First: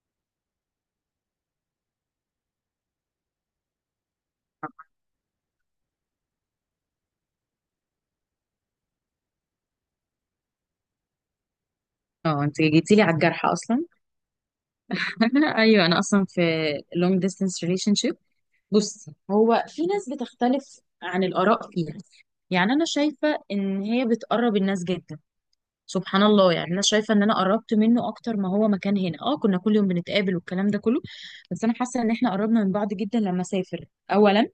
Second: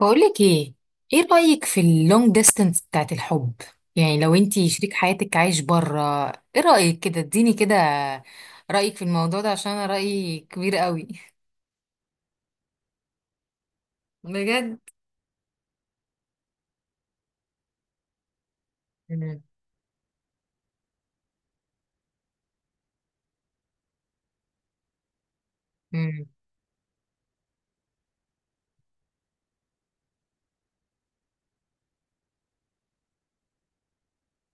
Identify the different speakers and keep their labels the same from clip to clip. Speaker 1: بقولك ايه؟ ايه رأيك في اللونج ديستانس بتاعت الحب؟ يعني لو انتي شريك حياتك عايش بره، ايه رأيك؟ كده اديني كده رأيك في الموضوع ده، عشان انا رأيي كبير قوي.
Speaker 2: اه، انت جيتي لي على الجرح اصلا.
Speaker 1: بجد.
Speaker 2: ايوه، انا اصلا في long distance relationship. بصي،
Speaker 1: مم.
Speaker 2: هو في ناس بتختلف عن الاراء فيها. يعني انا شايفه ان هي بتقرب الناس جدا، سبحان
Speaker 1: مم.
Speaker 2: الله. يعني انا شايفه ان انا قربت منه اكتر ما هو مكان هنا. اه كنا كل يوم بنتقابل والكلام ده كله. بس انا حاسه ان احنا قربنا من بعض جدا لما سافر. اولا،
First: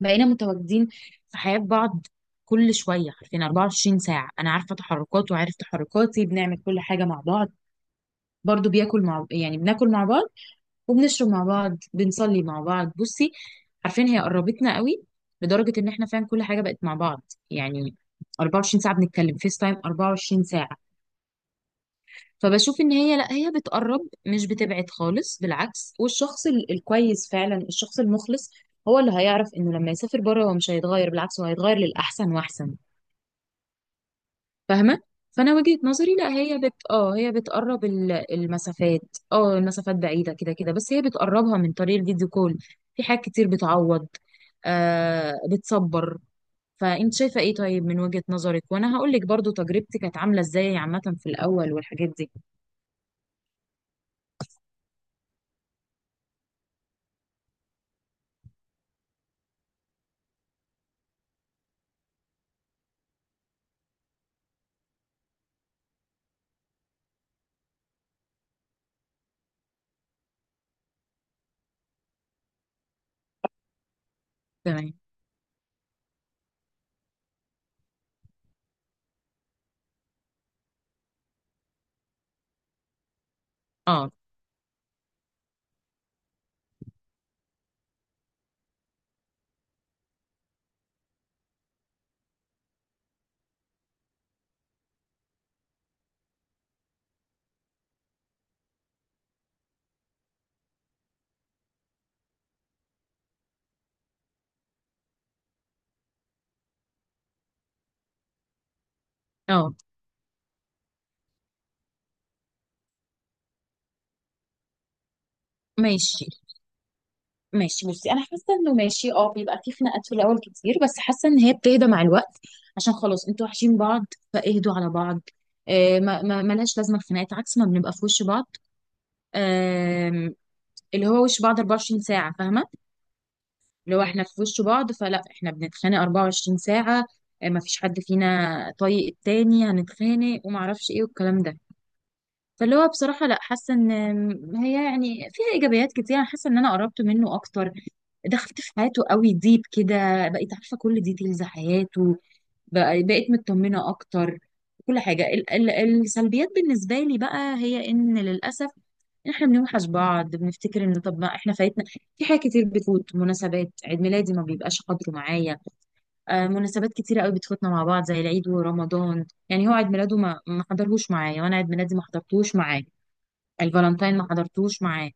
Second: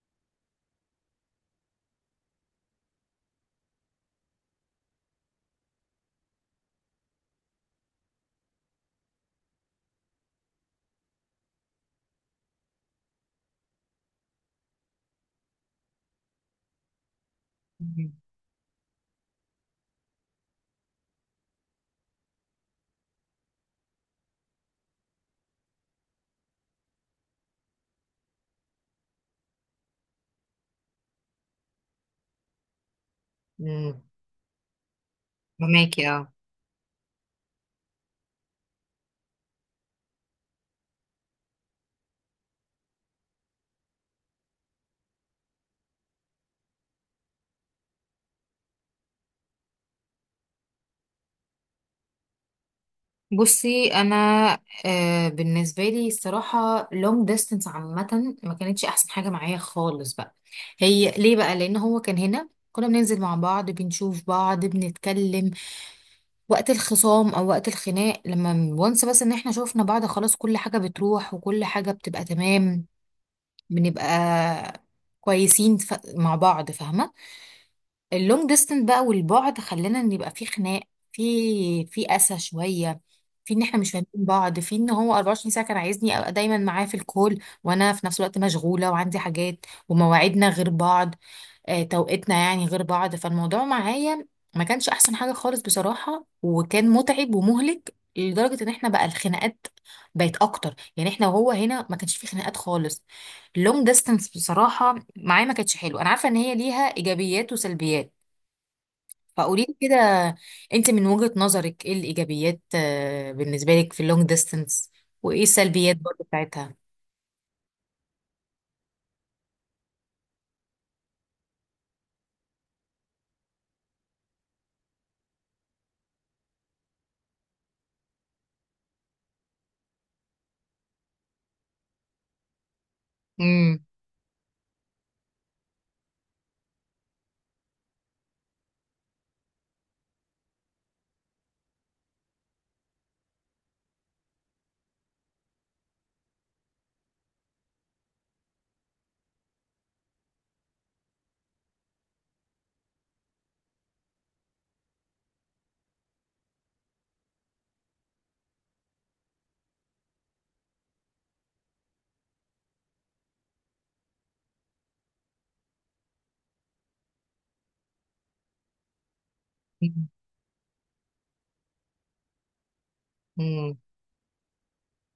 Speaker 2: بقينا متواجدين في حياه بعض كل شويه. عارفين 24 ساعه انا عارفه تحركاته وعارف تحركاتي، بنعمل كل حاجه مع بعض. برضو بياكل مع يعني بناكل مع بعض، وبنشرب مع بعض، بنصلي مع بعض. بصي، عارفين هي قربتنا قوي لدرجة ان احنا فعلا كل حاجة بقت مع بعض. يعني 24 ساعة بنتكلم فيس تايم، 24 ساعة. فبشوف ان هي لا، هي بتقرب مش بتبعد خالص، بالعكس. والشخص الكويس فعلا، الشخص المخلص، هو اللي هيعرف انه لما يسافر بره هو مش هيتغير، بالعكس هو هيتغير للأحسن وأحسن.
Speaker 1: مم.
Speaker 2: فاهمة؟ فأنا وجهة
Speaker 1: فهماكي
Speaker 2: نظري، لا،
Speaker 1: اه.
Speaker 2: هي بت اه هي بتقرب المسافات. اه المسافات بعيدة كده كده، بس هي بتقربها من طريق الفيديو كول. في حاجات كتير بتعوض، بتصبر. فأنت شايفة ايه؟ طيب من وجهة نظرك، وأنا هقولك برضو تجربتي كانت عاملة ازاي عامة في الأول والحاجات دي.
Speaker 1: بصي انا، بالنسبه لي الصراحه لونج ديستانس عامه ما كانتش احسن حاجه معايا خالص بقى. هي ليه بقى؟ لان هو كان هنا كنا بننزل مع بعض، بنشوف بعض، بنتكلم. وقت الخصام او وقت الخناق لما وانس بس ان احنا شوفنا بعض خلاص كل حاجة بتروح وكل حاجة بتبقى تمام. بنبقى
Speaker 2: تمام.
Speaker 1: كويسين مع بعض، فاهمة. اللونج ديستنس بقى والبعد خلانا ان يبقى في خناق، في قسى شوية، في ان احنا مش فاهمين
Speaker 2: اه،
Speaker 1: بعض، في ان هو 24 ساعة كان عايزني ابقى دايما معاه في الكول وانا في نفس الوقت مشغولة وعندي حاجات ومواعيدنا غير بعض. توقيتنا يعني غير بعض. فالموضوع معايا ما كانش احسن حاجة خالص بصراحة، وكان متعب ومهلك لدرجة ان احنا بقى الخناقات بقت اكتر. يعني احنا وهو هنا ما كانش في خناقات خالص. اللونج ديستانس بصراحة معايا ما كانتش حلوة. انا عارفة ان هي ليها ايجابيات وسلبيات. فقولي
Speaker 2: اه،
Speaker 1: لي كده انت من وجهة نظرك، ايه الايجابيات بالنسبة لك في اللونج ديستانس، وايه السلبيات برضه
Speaker 2: ماشي،
Speaker 1: بتاعتها؟
Speaker 2: ماشي. بصي انا حاسه انه ماشي، بيبقى في خناقات في الاول كتير، بس حاسه ان هي بتهدى مع الوقت، عشان خلاص انتوا وحشين بعض فاهدوا على بعض. ما ملاش لازمه الخناقات، عكس ما بنبقى في وش بعض. آه اللي هو وش بعض 24 ساعه، فاهمه؟
Speaker 1: امم.
Speaker 2: اللي هو احنا في وش بعض، فلا احنا بنتخانق 24 ساعه. ما فيش حد فينا طايق التاني هنتخانق وما اعرفش ايه والكلام ده. فاللي هو بصراحة، لا، حاسة ان هي يعني فيها ايجابيات كتير. انا حاسة ان انا قربت منه اكتر، دخلت في حياته قوي ديب كده، بقيت عارفة كل ديتيلز حياته، بقيت مطمنة اكتر كل حاجة. ال ال السلبيات بالنسبة لي بقى، هي ان للأسف احنا بنوحش بعض، بنفتكر ان طب ما احنا فايتنا في حاجات كتير بتفوت. مناسبات عيد ميلادي ما بيبقاش قدره معايا. مناسبات كتيرة قوي بتفوتنا مع بعض، زي العيد ورمضان. يعني هو عيد ميلاده ما حضرهوش معايا، وانا عيد ميلادي ما حضرتهوش معاه.
Speaker 1: امم.
Speaker 2: الفالنتين ما حضرتوش معاه،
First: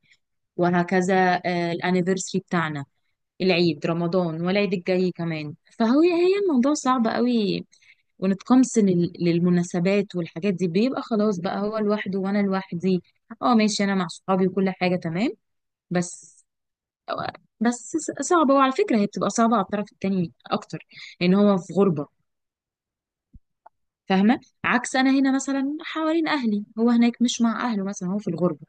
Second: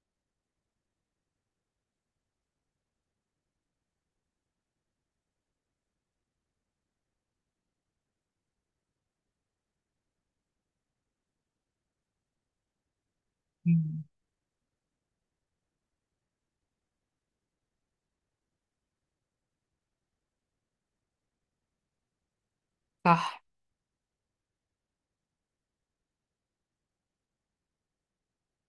Speaker 2: وهكذا. الانيفرسري بتاعنا، العيد، رمضان والعيد الجاي كمان. هي الموضوع صعب قوي، ونتقمص للمناسبات والحاجات دي، بيبقى خلاص بقى هو لوحده وانا لوحدي. اه ماشي، انا مع صحابي وكل حاجة تمام، بس بس صعبة. وعلى فكرة، هي بتبقى صعبة على الطرف التاني اكتر، ان هو في غربة.
Speaker 1: صح.
Speaker 2: فاهمة؟ عكس انا هنا مثلا حوالين اهلي، هو هناك مش مع اهله مثلا، هو في الغربة.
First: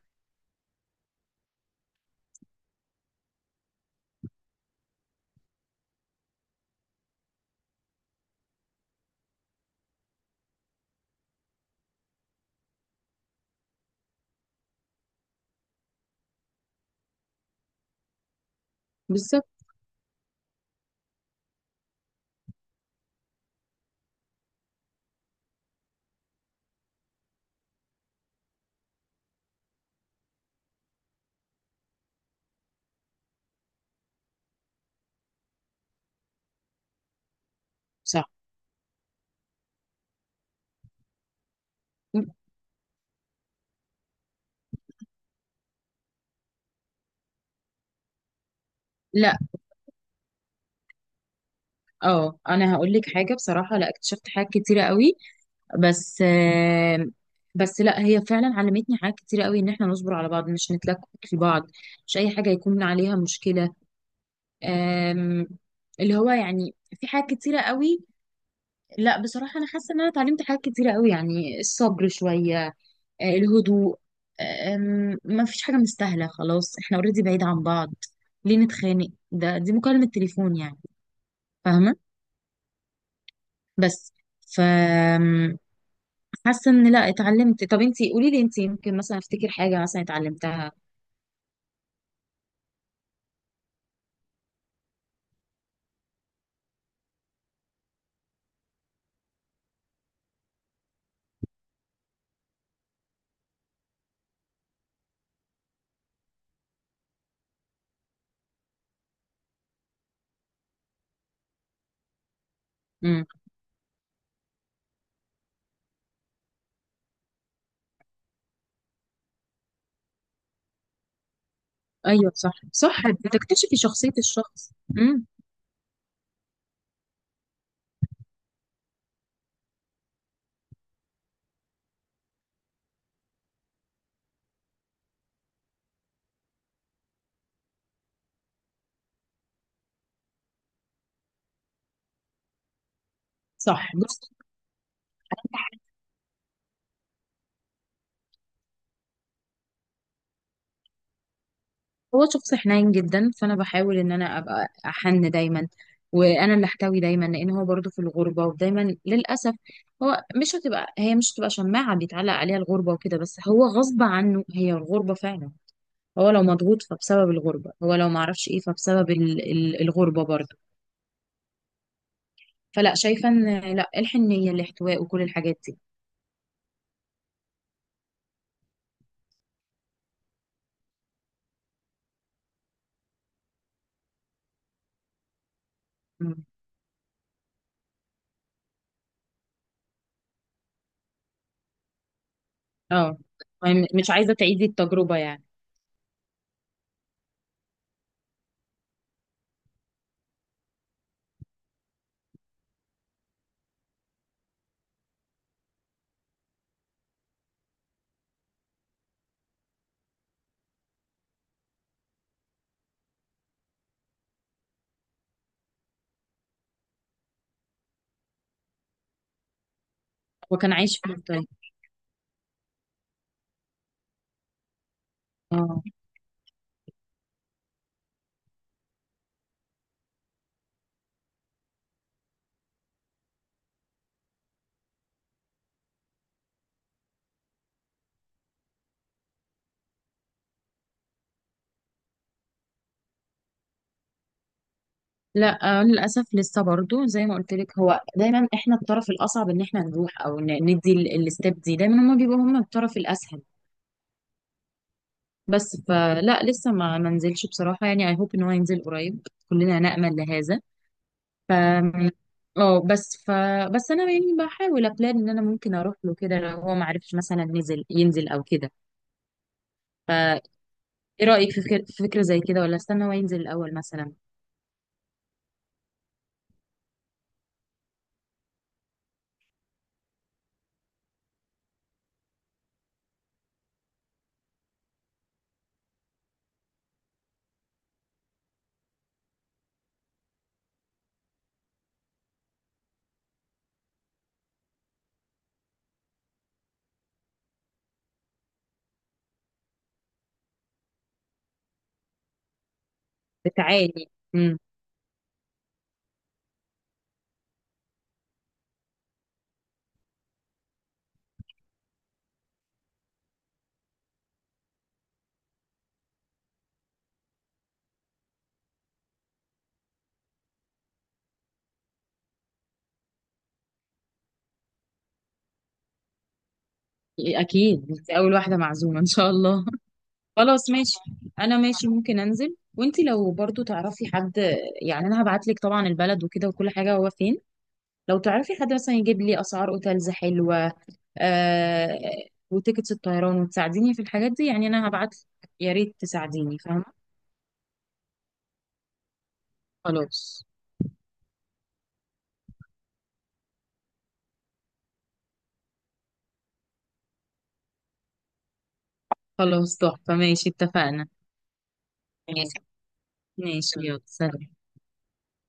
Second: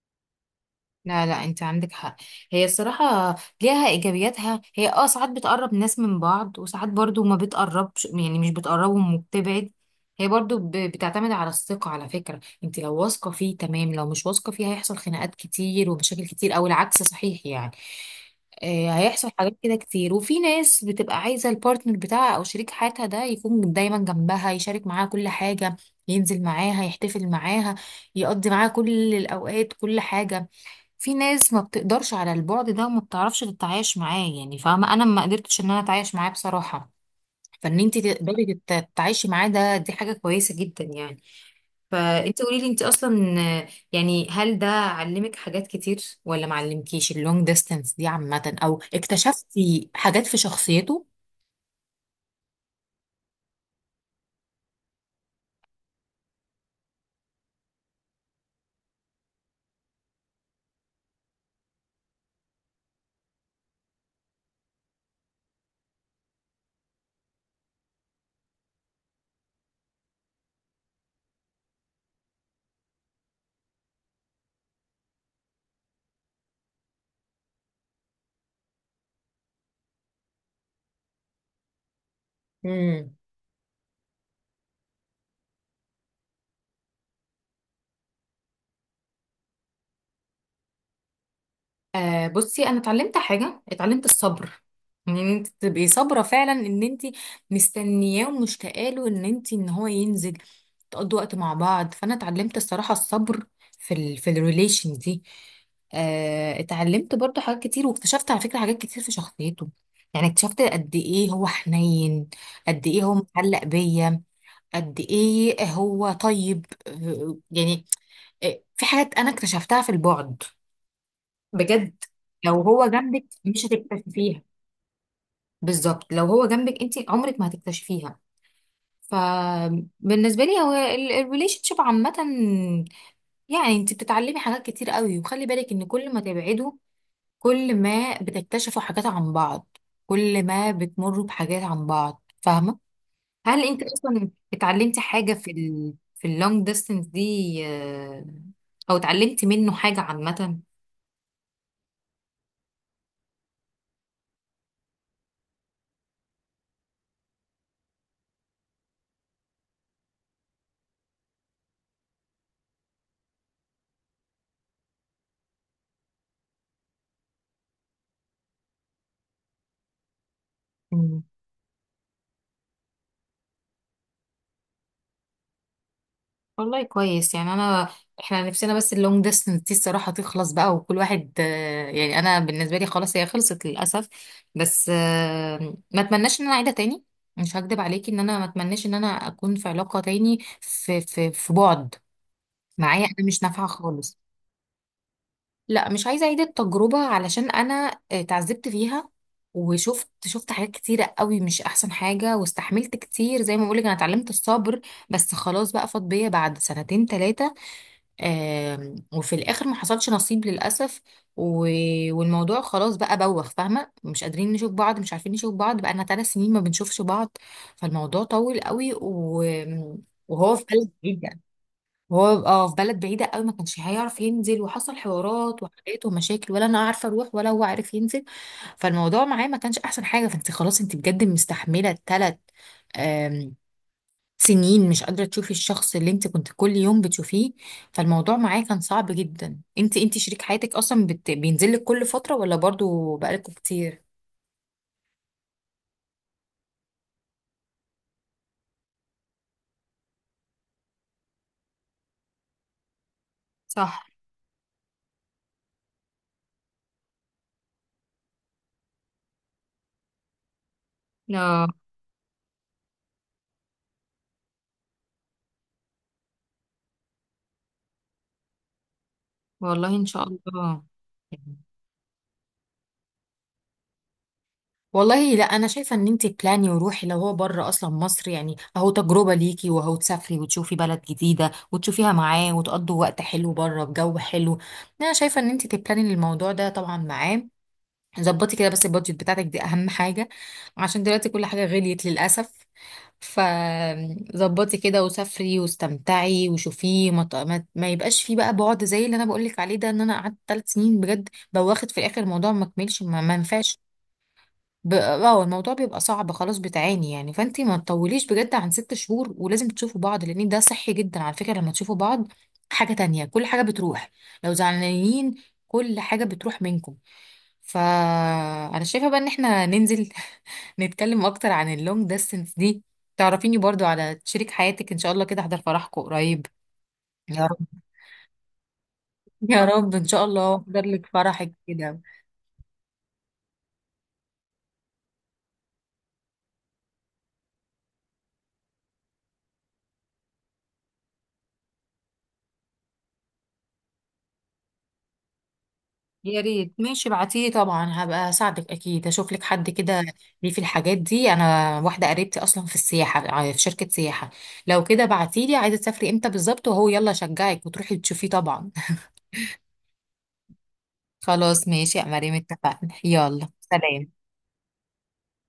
Speaker 1: لا لا، انت عندك حق. هي الصراحة ليها ايجابياتها، هي ساعات بتقرب ناس من بعض وساعات برضو ما بتقربش، يعني مش بتقربهم وبتبعد. هي برضو بتعتمد على الثقة، على فكرة انت لو واثقة فيه تمام، لو مش واثقة فيه هيحصل خناقات كتير ومشاكل كتير، او العكس صحيح يعني. هيحصل
Speaker 2: بالظبط.
Speaker 1: حاجات كده كتير. وفي ناس بتبقى عايزة البارتنر بتاعها او شريك حياتها ده يكون دايما جنبها يشارك معاها كل حاجة، ينزل معاها، يحتفل معاها، يقضي معاها كل الاوقات، كل حاجة. في ناس ما بتقدرش على البعد ده وما بتعرفش تتعايش معاه، يعني فاهمة، انا ما قدرتش ان انا اتعايش معاه بصراحة. فان انت
Speaker 2: صح.
Speaker 1: تقدري تتعايشي معاه ده، دي حاجة كويسة جدا يعني. فانت قولي لي، انت اصلا، يعني هل ده علمك حاجات كتير ولا ما علمكيش اللونج ديستانس دي عامة، او
Speaker 2: لا.
Speaker 1: اكتشفتي حاجات في شخصيته؟
Speaker 2: اه، انا هقول لك حاجه بصراحه، لا، اكتشفت حاجات كتيره قوي. بس آه، بس لا، هي فعلا علمتني حاجات كتيره قوي، ان احنا نصبر على بعض مش نتلكك لبعض، مش اي حاجه يكون عليها مشكله. آم، اللي هو يعني في حاجات كتيره قوي. لا بصراحه، انا حاسه ان انا اتعلمت حاجات كتيره قوي. يعني الصبر شويه، الهدوء. ما فيش حاجه مستاهله، خلاص احنا اوريدي بعيد عن بعض، ليه نتخانق؟ دي مكالمه تليفون يعني، فاهمه؟ بس ف حاسه ان لا، اتعلمت. طب انت قولي لي، انت يمكن مثلا افتكر حاجه مثلا اتعلمتها.
Speaker 1: بصي انا اتعلمت حاجه، اتعلمت الصبر. ان انت تبقي صابره فعلا، ان انت مستنياه ومشتاقه له، ان انت ان هو ينزل تقضوا وقت مع بعض. فانا اتعلمت الصراحه الصبر في الريليشن دي. اتعلمت برضو حاجات كتير واكتشفت على فكره حاجات كتير في شخصيته، يعني اكتشفت قد ايه هو حنين، قد ايه هو
Speaker 2: امم.
Speaker 1: متعلق بيا، قد ايه هو طيب، يعني. في حاجات انا اكتشفتها في البعد بجد.
Speaker 2: ايوه، صح،
Speaker 1: لو هو
Speaker 2: صح،
Speaker 1: جنبك مش
Speaker 2: بتكتشفي شخصيه
Speaker 1: هتكتشفيها.
Speaker 2: الشخص. امم.
Speaker 1: بالظبط، لو هو جنبك انت عمرك ما هتكتشفيها. فبالنسبه لي هو الريليشن شيب عامه، يعني انت بتتعلمي حاجات كتير قوي. وخلي بالك ان كل ما تبعدوا كل ما بتكتشفوا حاجات عن بعض، كل ما بتمروا بحاجات عن بعض، فاهمه. هل انت
Speaker 2: صح.
Speaker 1: اصلا
Speaker 2: بص،
Speaker 1: اتعلمتي حاجه في اللونج ديستانس دي، آه، او اتعلمتي منه حاجه عامه؟
Speaker 2: هو شخص حنين جدا، فانا بحاول ان انا ابقى احن دايما، وانا اللي احتوي دايما، لان هو برضه في الغربه ودايما للاسف. هو مش هتبقى هي مش هتبقى شماعه بيتعلق عليها الغربه وكده، بس هو غصب عنه هي الغربه فعلا. هو لو مضغوط فبسبب الغربه، هو لو معرفش ايه فبسبب الغربه برضه. فلا، شايفه ان لا، الحن، النيه، الاحتواء وكل الحاجات دي.
Speaker 1: والله كويس. يعني انا احنا نفسنا بس اللونج ديستنس دي الصراحه تخلص بقى وكل واحد، يعني انا بالنسبه لي خلاص هي خلصت للاسف. بس ما اتمناش
Speaker 2: مم.
Speaker 1: ان انا اعيدها تاني. مش هكدب عليكي ان انا ما اتمناش ان انا اكون في علاقه تاني في بعد. معايا
Speaker 2: اه،
Speaker 1: انا مش نافعه
Speaker 2: يعني مش
Speaker 1: خالص.
Speaker 2: عايزه تعيدي التجربه يعني.
Speaker 1: لا، مش عايزه اعيد التجربه علشان انا اتعذبت فيها. وشفت حاجات كتيرة قوي مش أحسن حاجة، واستحملت كتير زي ما بقولك أنا اتعلمت الصبر. بس خلاص بقى فاض بيا بعد سنتين تلاتة، وفي الاخر ما حصلش نصيب للاسف. و... والموضوع خلاص بقى بوخ، فاهمه، مش قادرين نشوف بعض، مش عارفين نشوف بعض. بقى لنا 3 سنين ما بنشوفش بعض، فالموضوع طول قوي. وهو
Speaker 2: هو
Speaker 1: في
Speaker 2: كان
Speaker 1: بلد
Speaker 2: عايش في
Speaker 1: بعيده.
Speaker 2: الطيب.
Speaker 1: وهو في بلد بعيده قوي، ما كانش هيعرف ينزل وحصل حوارات
Speaker 2: اه.
Speaker 1: وحاجات ومشاكل، ولا انا عارفه اروح ولا هو عارف ينزل. فالموضوع معاه ما كانش احسن حاجه. فانت خلاص، انت بجد مستحمله 3 سنين مش قادرة تشوفي الشخص اللي انت كنت كل يوم بتشوفيه، فالموضوع معاه كان صعب جدا. انت شريك حياتك اصلا بينزل لك كل فترة ولا برضو بقالكوا كتير؟
Speaker 2: لا، للاسف لسه برضو زي ما قلت لك، هو دايما، احنا الطرف الاصعب، ان احنا نروح او ندي الستيب دي. دايما هما بيبقوا هما الطرف الاسهل،
Speaker 1: صح.
Speaker 2: بس فلا لسه ما منزلش بصراحه. يعني اي هوب ان هو ينزل قريب، كلنا نامل لهذا. ف
Speaker 1: لا.
Speaker 2: اه بس ف بس انا يعني بحاول ابلان ان انا ممكن اروح له كده، لو هو ما عرفش مثلا ينزل او كده.
Speaker 1: والله ان شاء الله.
Speaker 2: ايه رأيك في فكرة زي كده، ولا استنى هو ينزل الأول مثلا؟
Speaker 1: والله لا، انا شايفه ان انت بلاني وروحي، لو هو بره اصلا مصر يعني، اهو تجربه ليكي، وهو تسافري وتشوفي بلد جديده وتشوفيها معاه وتقضوا وقت حلو بره بجو حلو. انا شايفه ان انت تبلاني الموضوع ده طبعا معاه. ظبطي كده، بس البادجت بتاعتك دي اهم حاجه، عشان دلوقتي كل حاجه غليت للاسف. فظبطي كده وسافري واستمتعي وشوفيه، ما, ت- ما, ما يبقاش فيه بقى بعد، زي اللي انا بقولك عليه ده، ان انا قعدت 3 سنين، بجد بواخد في الاخر الموضوع ما كملش، ما ينفعش.
Speaker 2: تعالي. امم.
Speaker 1: الموضوع بيبقى صعب خلاص، بتعاني يعني. فانتي ما تطوليش بجد عن 6 شهور، ولازم تشوفوا بعض، لان ده صحي جدا على فكرة، لما تشوفوا بعض حاجة تانية كل حاجة بتروح، لو زعلانين كل حاجة بتروح منكم. فانا شايفة بقى ان احنا ننزل، نتكلم اكتر عن اللونج ديستنس دي، تعرفيني برضو على شريك حياتك ان شاء الله كده، احضر فرحكم قريب. يا رب.
Speaker 2: اكيد انت اول واحدة معزومة ان شاء
Speaker 1: يا
Speaker 2: الله.
Speaker 1: رب، ان شاء الله
Speaker 2: خلاص
Speaker 1: احضر
Speaker 2: ماشي.
Speaker 1: لك فرحك
Speaker 2: انا ماشي،
Speaker 1: كده.
Speaker 2: ممكن انزل، وانت لو برضو تعرفي حد، يعني انا هبعت لك طبعا البلد وكده وكل حاجة هو فين. لو تعرفي حد مثلا يجيب لي اسعار اوتيلز حلوة، آه وتيكتس الطيران، وتساعديني في الحاجات دي. يعني انا هبعت، يا ريت
Speaker 1: يا
Speaker 2: تساعديني،
Speaker 1: ريت.
Speaker 2: فاهمة؟
Speaker 1: ماشي، ابعتيه طبعا هبقى اساعدك اكيد، اشوف لك حد كده.
Speaker 2: خلاص.
Speaker 1: ليه في الحاجات دي انا واحده قريبتي اصلا في السياحه، في شركه سياحه. لو كده بعتي لي عايزه تسافري امتى بالظبط، وهو يلا شجعك وتروحي تشوفيه طبعا.
Speaker 2: خلاص، تحفة، ماشي، اتفقنا.
Speaker 1: خلاص ماشي يا مريم،
Speaker 2: ماشي.
Speaker 1: اتفقنا، يلا
Speaker 2: ماشي، يلا
Speaker 1: سلام.
Speaker 2: سلام.